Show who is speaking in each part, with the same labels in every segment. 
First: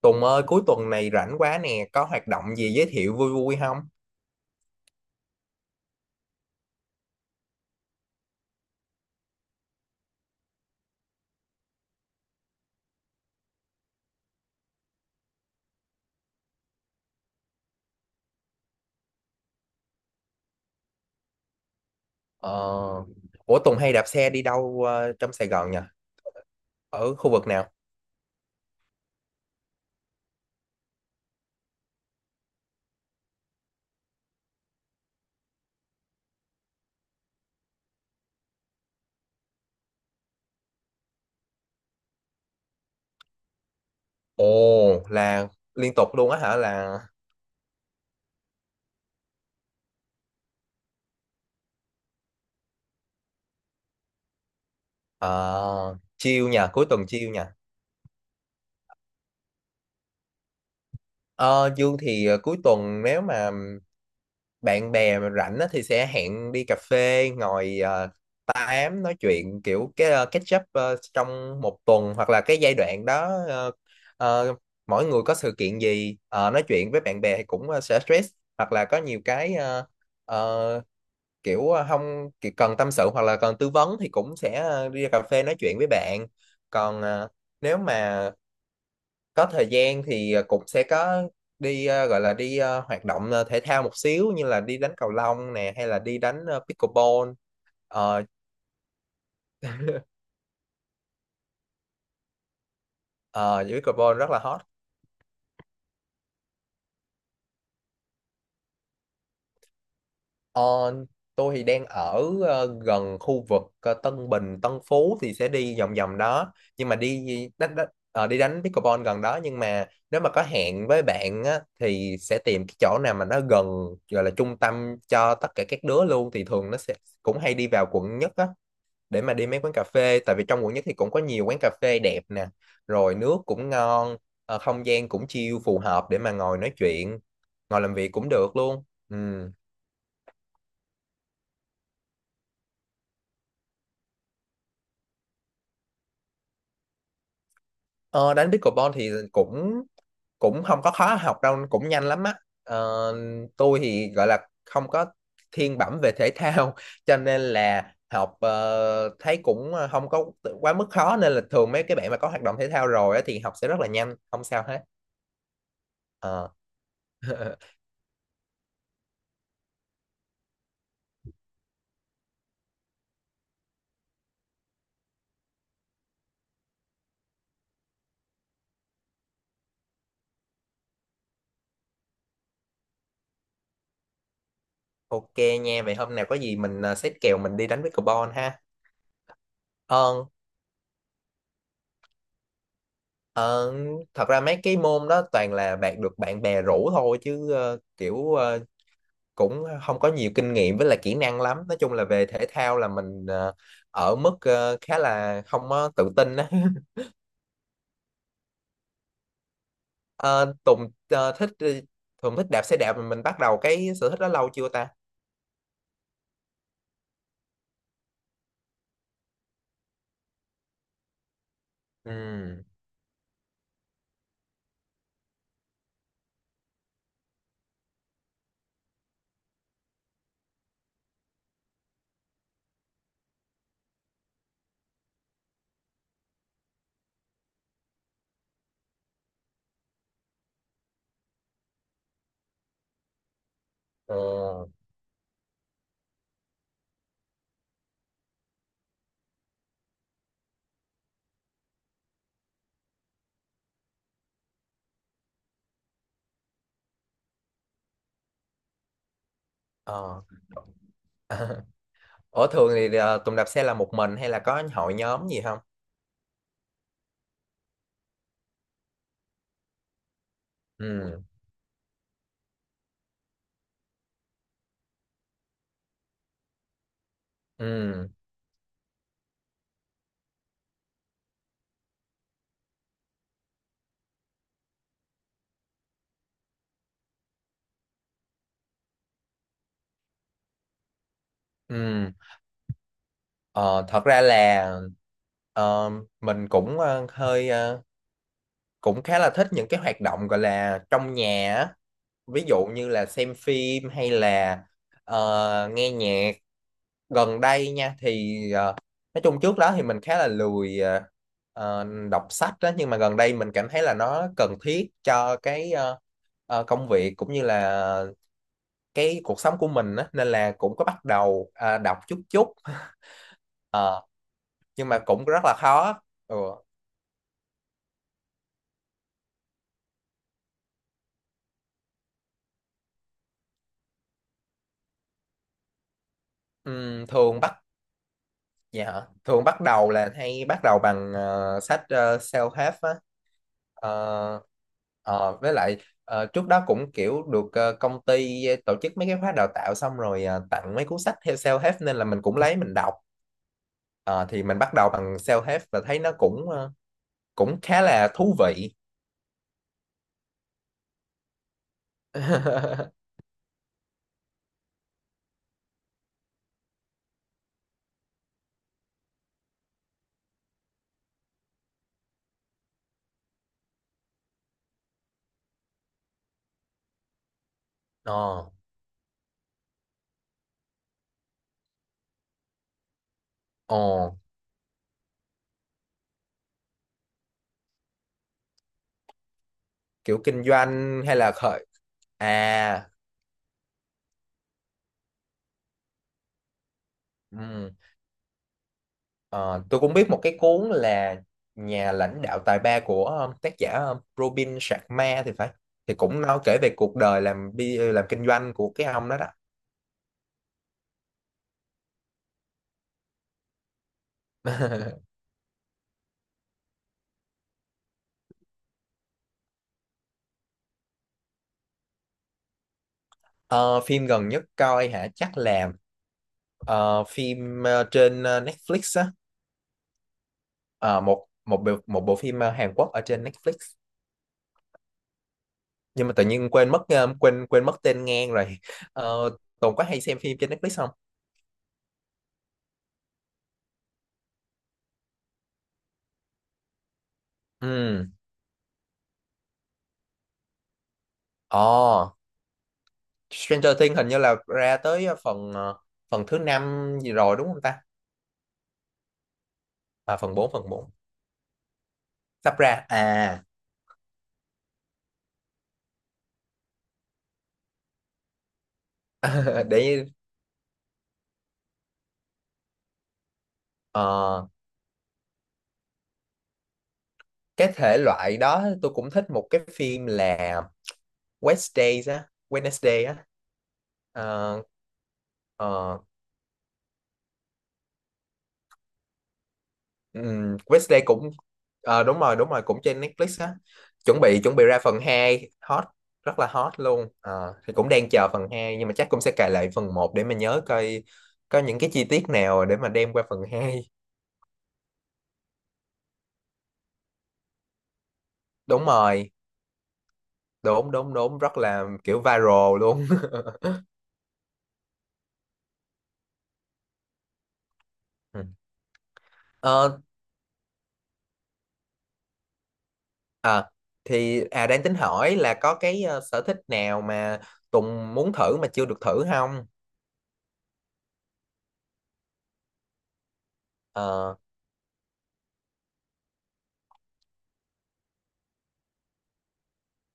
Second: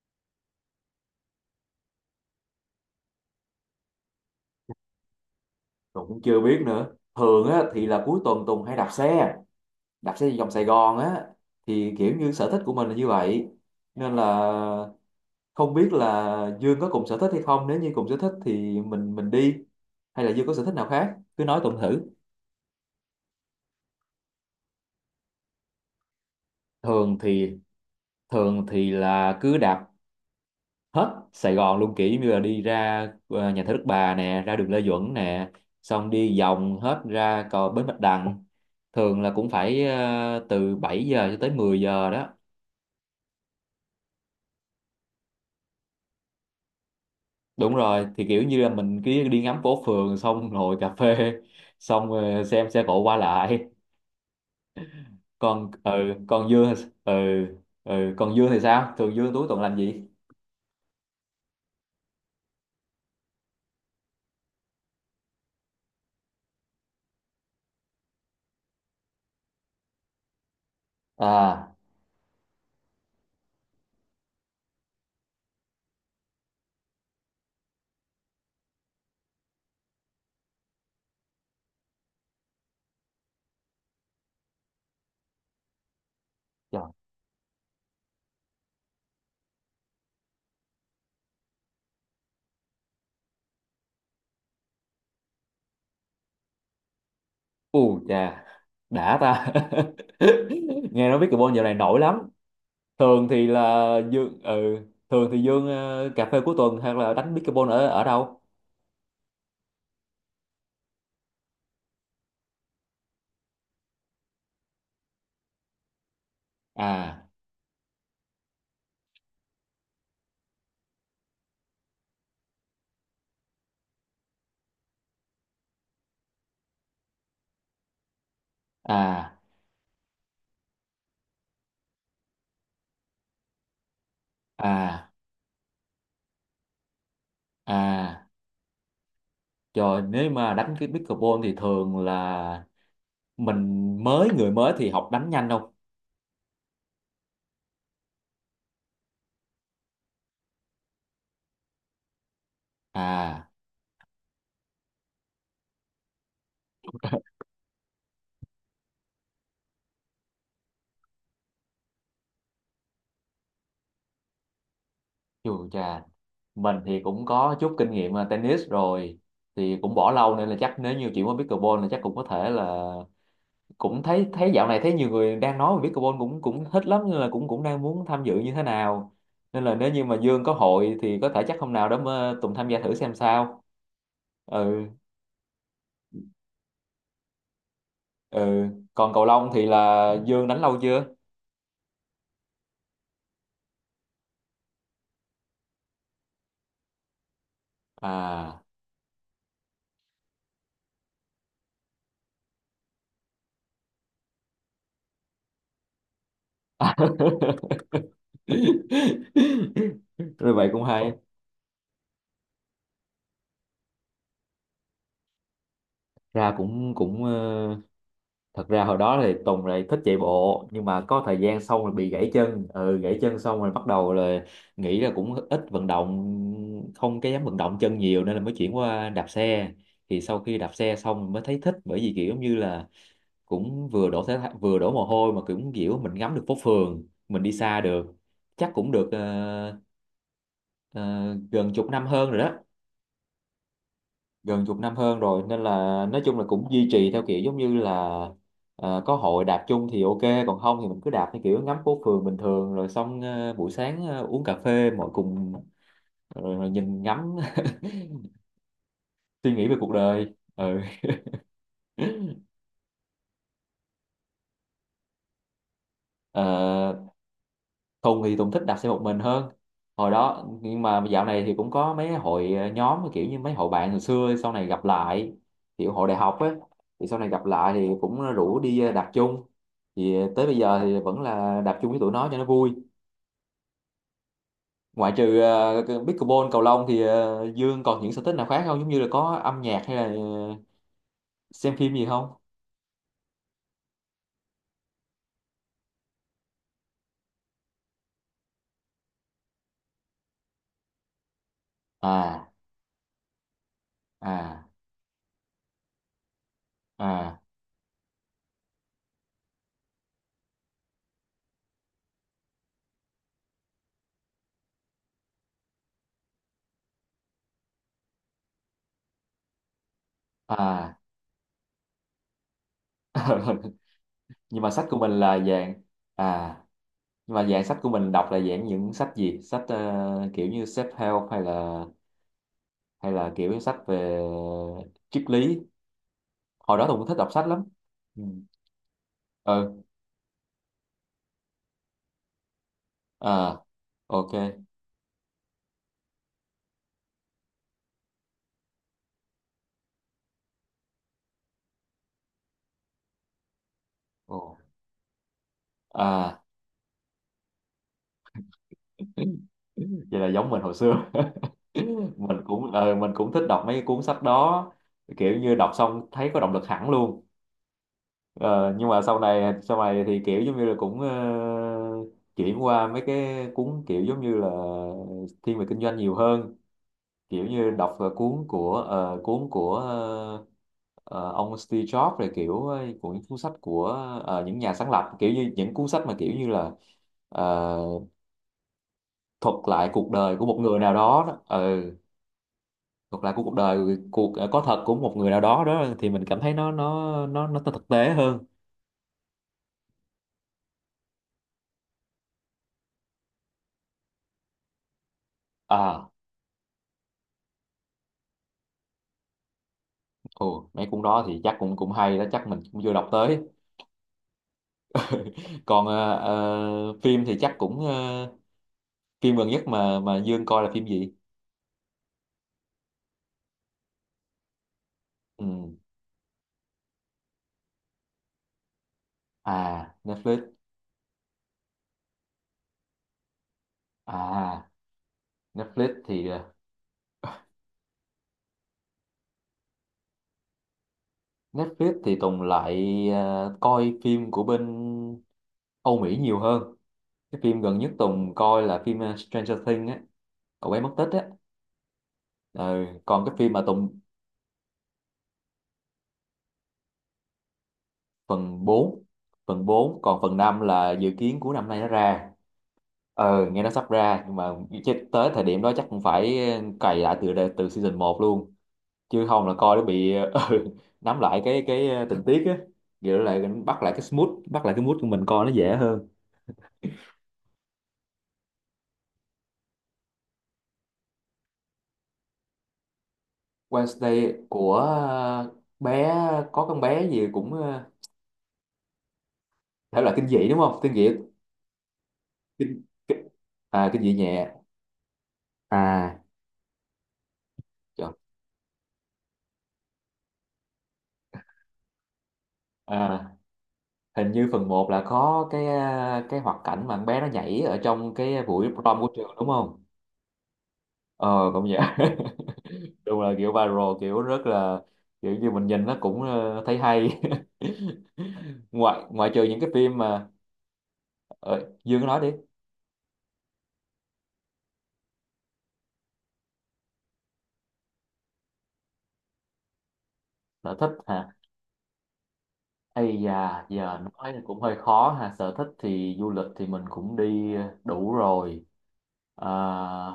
Speaker 1: Tùng ơi, cuối tuần này rảnh quá nè, có hoạt động gì giới thiệu vui vui không?
Speaker 2: Tùng cũng chưa biết nữa, thường á thì là cuối tuần Tùng hay đạp xe vòng Sài Gòn á, thì kiểu như sở thích của mình là như vậy, nên là không biết là Dương có cùng sở thích hay không. Nếu như cùng sở thích thì mình đi, hay là Dương có sở thích nào khác cứ nói Tùng thử.
Speaker 1: Ờ, ủa Tùng hay đạp xe đi đâu trong Sài Gòn nhỉ? Ở
Speaker 2: thường
Speaker 1: khu vực
Speaker 2: thì
Speaker 1: nào?
Speaker 2: thường thì là cứ đạp hết Sài Gòn luôn, kiểu như là đi ra nhà thờ Đức Bà nè, ra đường Lê Duẩn nè, xong đi vòng hết ra cầu Bến Bạch Đằng. Thường là cũng phải từ 7 giờ cho tới 10 giờ đó.
Speaker 1: Ồ, là liên tục luôn á hả? Là
Speaker 2: Đúng rồi, thì kiểu như là mình cứ đi ngắm phố phường, xong ngồi cà phê, xong xem xe cộ qua lại. Còn
Speaker 1: ờ,
Speaker 2: ừ
Speaker 1: chill
Speaker 2: còn
Speaker 1: nha,
Speaker 2: Dương thì-
Speaker 1: cuối tuần
Speaker 2: ừ
Speaker 1: chill nha.
Speaker 2: ừ còn Dương thì sao, thường Dương cuối tuần làm gì?
Speaker 1: Ờ, Dương thì cuối tuần nếu mà bạn bè mà rảnh á, thì sẽ hẹn đi cà phê ngồi tám nói chuyện kiểu cái catch up trong
Speaker 2: À,
Speaker 1: một tuần hoặc là cái giai đoạn đó ờ, mỗi người có sự kiện gì nói chuyện với bạn bè thì cũng sẽ stress hoặc là có nhiều cái ờ, kiểu không kiểu cần tâm sự hoặc là cần tư vấn thì cũng sẽ đi ra cà phê nói chuyện với bạn,
Speaker 2: trời,
Speaker 1: còn nếu mà có thời gian thì cũng sẽ có đi gọi là đi hoạt động thể thao một xíu, như là đi đánh cầu lông nè hay là đi đánh pickleball.
Speaker 2: u
Speaker 1: ờ
Speaker 2: chà, đã ta. Nghe nói pickleball dạo này nổi lắm. thường thì
Speaker 1: ờ,
Speaker 2: là
Speaker 1: Pickleball rất là
Speaker 2: Dương
Speaker 1: hot.
Speaker 2: ừ Thường thì Dương cà phê cuối tuần hay là đánh pickleball ở ở đâu?
Speaker 1: Ờ, tôi thì đang ở gần khu vực Tân Bình Tân Phú thì sẽ đi vòng vòng đó, nhưng mà đi
Speaker 2: À,
Speaker 1: đánh, đánh ờ, đi đánh pickleball gần đó. Nhưng mà nếu mà có hẹn với bạn á, thì sẽ tìm cái chỗ nào mà nó gần, gọi là trung tâm cho tất cả các đứa luôn, thì thường nó sẽ cũng hay đi vào quận nhất á, để
Speaker 2: à,
Speaker 1: mà đi mấy quán cà phê, tại vì trong quận nhất thì cũng có nhiều quán cà phê đẹp nè, rồi nước cũng ngon, không gian
Speaker 2: à,
Speaker 1: cũng chill, phù hợp để mà ngồi nói chuyện, ngồi làm việc
Speaker 2: à,
Speaker 1: cũng được luôn. Ừ.
Speaker 2: trời, nếu mà đánh cái pickleball thì thường là mình mới người mới thì học đánh nhanh không?
Speaker 1: ờ, Đánh pickleball thì cũng cũng không có khó học đâu, cũng nhanh lắm á. ờ,
Speaker 2: À,
Speaker 1: tôi thì gọi là không có thiên bẩm về thể thao, cho nên là học thấy cũng không có quá mức khó, nên là thường mấy cái bạn mà có hoạt động thể thao rồi á, thì học sẽ rất là nhanh, không sao hết.
Speaker 2: chù chà,
Speaker 1: Ờ.
Speaker 2: mình thì cũng có chút kinh nghiệm tennis rồi, thì cũng bỏ lâu nên là chắc nếu như chuyển qua pickleball là chắc cũng có thể là cũng thấy thấy dạo này thấy nhiều người đang nói về pickleball cũng cũng thích lắm, nên là cũng cũng đang muốn tham dự như thế nào. Nên là nếu như mà Dương có hội thì có thể chắc hôm nào đó mà Tùng tham gia thử xem sao. Ừ,
Speaker 1: Ok nha, vậy hôm nào có gì mình, xếp kèo mình đi đánh với Carbon ha.
Speaker 2: ừ, còn cầu lông thì là
Speaker 1: Ờ,
Speaker 2: Dương đánh lâu chưa?
Speaker 1: ờ, thật ra mấy cái môn đó toàn là bạn được bạn bè rủ thôi chứ, kiểu
Speaker 2: À.
Speaker 1: cũng không có nhiều kinh nghiệm với là kỹ năng lắm. Nói chung là về thể thao là mình ở mức khá là không có tự tin á.
Speaker 2: Rồi,
Speaker 1: Ờ,
Speaker 2: vậy cũng hay
Speaker 1: Tùng thích đạp xe đạp, mà mình bắt đầu cái sở thích đó lâu chưa ta?
Speaker 2: ra. Cũng cũng ờ, Thật ra hồi đó thì Tùng lại thích chạy bộ, nhưng mà có thời gian xong rồi bị gãy
Speaker 1: Ừ.
Speaker 2: chân. Ừ Gãy chân xong rồi bắt đầu là nghĩ là cũng ít vận động, không cái dám vận động chân nhiều, nên là mới chuyển qua đạp xe. Thì sau khi đạp xe xong mới thấy thích, bởi vì kiểu như là cũng vừa vừa đổ mồ hôi, mà cũng kiểu mình ngắm được phố phường, mình đi xa được. Chắc cũng được ờ, gần chục năm hơn rồi đó.
Speaker 1: Ờ.
Speaker 2: Gần chục năm hơn rồi Nên là, nói chung là cũng duy trì theo kiểu giống như là, có hội đạp chung thì ok, còn không thì mình cứ đạp theo kiểu ngắm phố phường bình thường, rồi xong buổi sáng uống cà phê mọi cùng, rồi nhìn ngắm suy nghĩ về cuộc
Speaker 1: Ờ.
Speaker 2: đời. Ừ.
Speaker 1: Ủa thường thì Tùng đạp xe là một mình hay là có hội nhóm gì không?
Speaker 2: Ờ, Tùng thích đạp xe một mình hơn hồi đó, nhưng mà
Speaker 1: Ừ.
Speaker 2: dạo này thì cũng có mấy hội nhóm, kiểu như mấy hội bạn hồi xưa sau này gặp lại, kiểu hội đại học á, thì sau này gặp lại thì
Speaker 1: Ừ.
Speaker 2: cũng rủ đi đạp chung. Thì tới bây giờ thì vẫn là đạp chung với tụi nó cho nó vui. Ngoại trừ cái pickleball, cầu lông thì Dương còn những sở thích nào khác không, giống như là có âm nhạc hay là xem phim gì
Speaker 1: Ừ.
Speaker 2: không?
Speaker 1: Ờ, thật ra là ờ, mình cũng hơi cũng khá là thích những cái hoạt động gọi là trong nhà á. Ví
Speaker 2: À,
Speaker 1: dụ như là xem phim hay là
Speaker 2: à,
Speaker 1: nghe nhạc.
Speaker 2: à,
Speaker 1: Gần đây nha, thì nói chung trước đó thì mình khá là lười ờ, đọc sách đó, nhưng mà gần đây mình cảm thấy là nó cần thiết cho cái công việc cũng như là cái cuộc sống của mình á, nên là cũng có
Speaker 2: à.
Speaker 1: bắt đầu đọc chút chút. Ờ,
Speaker 2: Nhưng mà sách
Speaker 1: nhưng
Speaker 2: của
Speaker 1: mà
Speaker 2: mình
Speaker 1: cũng
Speaker 2: là
Speaker 1: rất là
Speaker 2: vàng.
Speaker 1: khó. Ừ.
Speaker 2: À, nhưng mà dạng sách của mình đọc là dạng những sách gì? Sách kiểu như self-help, hay là, hay là kiểu sách về triết lý. Hồi đó tôi cũng thích đọc
Speaker 1: Thường
Speaker 2: sách
Speaker 1: bắt
Speaker 2: lắm. Ừ.
Speaker 1: dạ hả? Thường bắt
Speaker 2: Ừ.
Speaker 1: đầu là hay bắt đầu bằng sách self-help á.
Speaker 2: À, ok.
Speaker 1: Ờ, với lại trước đó cũng kiểu được công ty tổ chức mấy cái khóa đào tạo, xong rồi tặng mấy cuốn sách theo self-help nên là mình cũng lấy mình đọc. Ờ, thì
Speaker 2: Ồ.
Speaker 1: mình bắt đầu bằng self-help và thấy nó
Speaker 2: À.
Speaker 1: cũng cũng khá là thú vị.
Speaker 2: Vậy là giống mình hồi xưa. Mình cũng mình cũng thích đọc mấy cái cuốn sách đó. Kiểu như đọc xong thấy có động lực hẳn luôn. Ờ, nhưng mà sau này thì kiểu giống như là cũng chuyển qua mấy cái cuốn kiểu giống như là thiên về kinh doanh nhiều hơn. Kiểu như đọc
Speaker 1: Ờ.
Speaker 2: cuốn của ông Steve Jobs, rồi kiểu của những cuốn sách
Speaker 1: Ồ.
Speaker 2: của những nhà sáng lập, kiểu như những cuốn sách mà kiểu như là ờ, thuật lại cuộc
Speaker 1: Kiểu
Speaker 2: đời
Speaker 1: kinh
Speaker 2: của một người nào
Speaker 1: doanh hay
Speaker 2: đó
Speaker 1: là
Speaker 2: đó.
Speaker 1: khởi.
Speaker 2: Ừ,
Speaker 1: À.
Speaker 2: thuật lại của cuộc đời cuộc ờ, có thật của một người nào đó đó, thì mình cảm thấy nó
Speaker 1: Ừ.
Speaker 2: thực tế hơn.
Speaker 1: Ờ, tôi cũng biết một cái cuốn là nhà lãnh đạo tài ba, của tác giả Robin Sharma thì phải, thì
Speaker 2: À,
Speaker 1: cũng nói kể về cuộc đời làm kinh doanh của cái ông đó đó.
Speaker 2: ồ, mấy cuốn đó thì chắc cũng cũng hay đó, chắc mình cũng chưa đọc tới. Còn phim thì chắc cũng phim gần nhất mà Dương coi là phim gì?
Speaker 1: Ờ, phim gần nhất coi hả, chắc là
Speaker 2: Ừ.
Speaker 1: phim trên Netflix á.
Speaker 2: À, Netflix.
Speaker 1: Ờ, một một bộ phim Hàn Quốc ở trên Netflix,
Speaker 2: À, Netflix
Speaker 1: nhưng mà tự
Speaker 2: thì
Speaker 1: nhiên quên mất quên quên mất tên ngang rồi. Ờ, Tùng có hay xem phim trên Netflix không?
Speaker 2: Netflix thì Tùng lại coi phim của bên Âu Mỹ nhiều hơn. Cái phim gần nhất
Speaker 1: Ừ.
Speaker 2: Tùng coi là phim Stranger Things á, cậu bé mất tích á.
Speaker 1: Ồ,
Speaker 2: Ờ, còn cái phim mà
Speaker 1: Stranger Things
Speaker 2: Tùng,
Speaker 1: hình như là ra tới phần phần thứ năm gì rồi đúng không ta?
Speaker 2: phần 4, phần 4,
Speaker 1: À,
Speaker 2: còn
Speaker 1: phần
Speaker 2: phần
Speaker 1: bốn,
Speaker 2: 5
Speaker 1: phần bốn
Speaker 2: là dự kiến của năm nay nó ra.
Speaker 1: sắp ra à.
Speaker 2: Ờ, nghe nó sắp ra nhưng mà chứ tới thời điểm đó chắc cũng phải cày lại từ từ season 1 luôn, chứ không là coi nó
Speaker 1: Để
Speaker 2: bị ừ, nắm lại tình tiết á. Vậy lại,
Speaker 1: ờ,
Speaker 2: bắt lại cái mood của mình coi nó dễ hơn.
Speaker 1: cái thể loại đó tôi cũng thích một cái phim là Wednesdays á, Wednesday á.
Speaker 2: Wednesday
Speaker 1: Ờ,
Speaker 2: của
Speaker 1: ờ,
Speaker 2: bé, có con bé gì cũng thể loại kinh dị, đúng không, kinh
Speaker 1: Wednesday
Speaker 2: dị,
Speaker 1: cũng đúng rồi, đúng rồi,
Speaker 2: kinh,
Speaker 1: cũng trên
Speaker 2: kinh
Speaker 1: Netflix á,
Speaker 2: à, kinh dị
Speaker 1: chuẩn
Speaker 2: nhẹ.
Speaker 1: bị chuẩn bị ra phần hai, hot
Speaker 2: À,
Speaker 1: rất là hot luôn. Ờ, thì cũng đang
Speaker 2: trời.
Speaker 1: chờ phần hai, nhưng mà chắc cũng sẽ cài lại phần một để mà nhớ coi có những cái chi tiết nào để mà đem qua
Speaker 2: À,
Speaker 1: phần hai.
Speaker 2: hình như phần 1 là có cái cái hoạt cảnh mà con bé nó nhảy ở trong cái buổi
Speaker 1: Đúng
Speaker 2: prom của
Speaker 1: rồi,
Speaker 2: trường, đúng không?
Speaker 1: đúng đúng đúng,
Speaker 2: Ờ,
Speaker 1: rất
Speaker 2: cũng vậy.
Speaker 1: là kiểu viral luôn.
Speaker 2: Đúng là kiểu viral, kiểu rất là, kiểu như mình nhìn nó cũng thấy hay.
Speaker 1: Ừ.
Speaker 2: ngoại ngoại trừ những cái phim
Speaker 1: Ờ,
Speaker 2: mà ờ, Dương nói đi.
Speaker 1: à, thì đang tính hỏi là có cái sở thích nào mà Tùng muốn thử mà chưa được thử không?
Speaker 2: Sở thích hả? Ây da, giờ nói
Speaker 1: Ờ.
Speaker 2: thì cũng hơi khó ha. Sở thích thì du lịch thì mình cũng đi đủ rồi. Ờ,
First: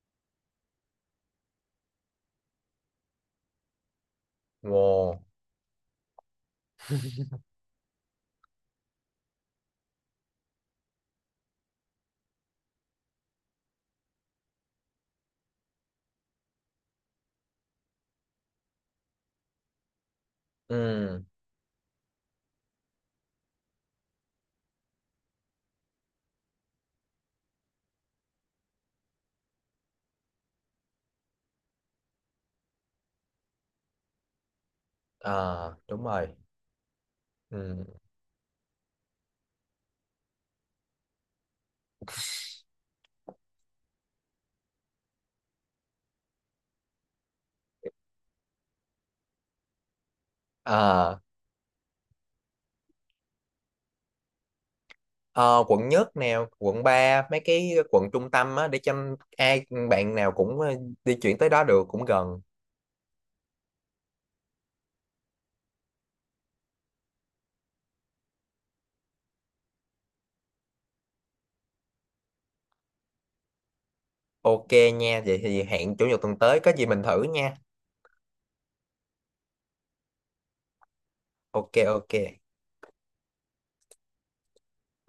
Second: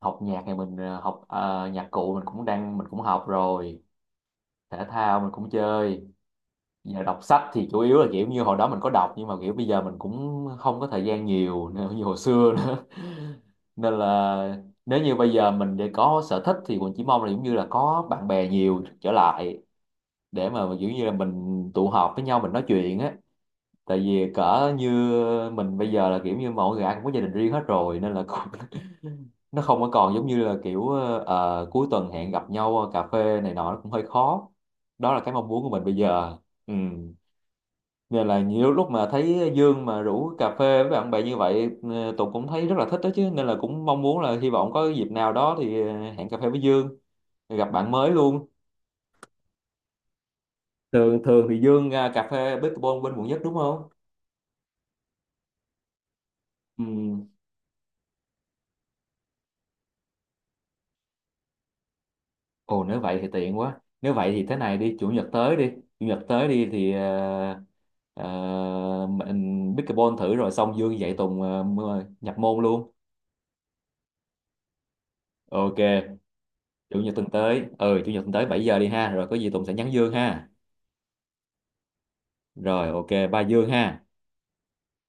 Speaker 2: học nhạc thì mình nhạc cụ mình cũng đang mình cũng học rồi, thể thao
Speaker 1: Wow.
Speaker 2: mình cũng chơi. Giờ đọc sách thì chủ yếu là kiểu như hồi đó mình có đọc, nhưng mà kiểu bây giờ mình cũng không có thời gian nhiều nữa như hồi xưa nữa nên là nếu như bây giờ mình để có sở thích thì mình chỉ mong là giống như là có bạn bè nhiều trở lại, để mà kiểu như là
Speaker 1: Ừ.
Speaker 2: mình tụ họp với nhau mình nói chuyện á. Tại vì cỡ như mình bây giờ là kiểu như mọi người ai cũng có gia đình riêng hết rồi, nên là cũng nó không có còn giống như là kiểu cuối tuần hẹn gặp nhau cà phê này nọ, nó cũng hơi khó. Đó là cái mong muốn của
Speaker 1: À,
Speaker 2: mình bây
Speaker 1: đúng rồi.
Speaker 2: giờ. Ừ,
Speaker 1: Ừ.
Speaker 2: nên là nhiều lúc mà thấy Dương mà rủ cà phê với bạn bè như vậy, Tùng cũng thấy rất là thích đó chứ, nên là cũng mong muốn là hy vọng có dịp nào đó thì hẹn cà phê với Dương, gặp bạn mới luôn.
Speaker 1: Ờ,
Speaker 2: Thường thường thì Dương à, cà phê pickleball bên quận nhất đúng không?
Speaker 1: ờ, quận nhất nè, quận 3,
Speaker 2: Ừm,
Speaker 1: mấy cái quận trung tâm á, để cho ai bạn nào cũng di chuyển tới đó được, cũng gần.
Speaker 2: ồ, nếu vậy thì tiện quá. Nếu vậy thì thế này đi, chủ nhật tới đi, chủ nhật tới đi thì ờ, mình pickleball thử, rồi xong Dương dạy Tùng nhập môn luôn.
Speaker 1: Ok nha, vậy thì hẹn chủ
Speaker 2: Ok,
Speaker 1: nhật tuần tới có gì
Speaker 2: chủ
Speaker 1: mình
Speaker 2: nhật
Speaker 1: thử
Speaker 2: tuần
Speaker 1: nha.
Speaker 2: tới, ừ, chủ nhật tuần tới 7 giờ đi ha, rồi có gì Tùng sẽ nhắn Dương ha.
Speaker 1: Ok, ok.
Speaker 2: Rồi, ok, ba Dương ha.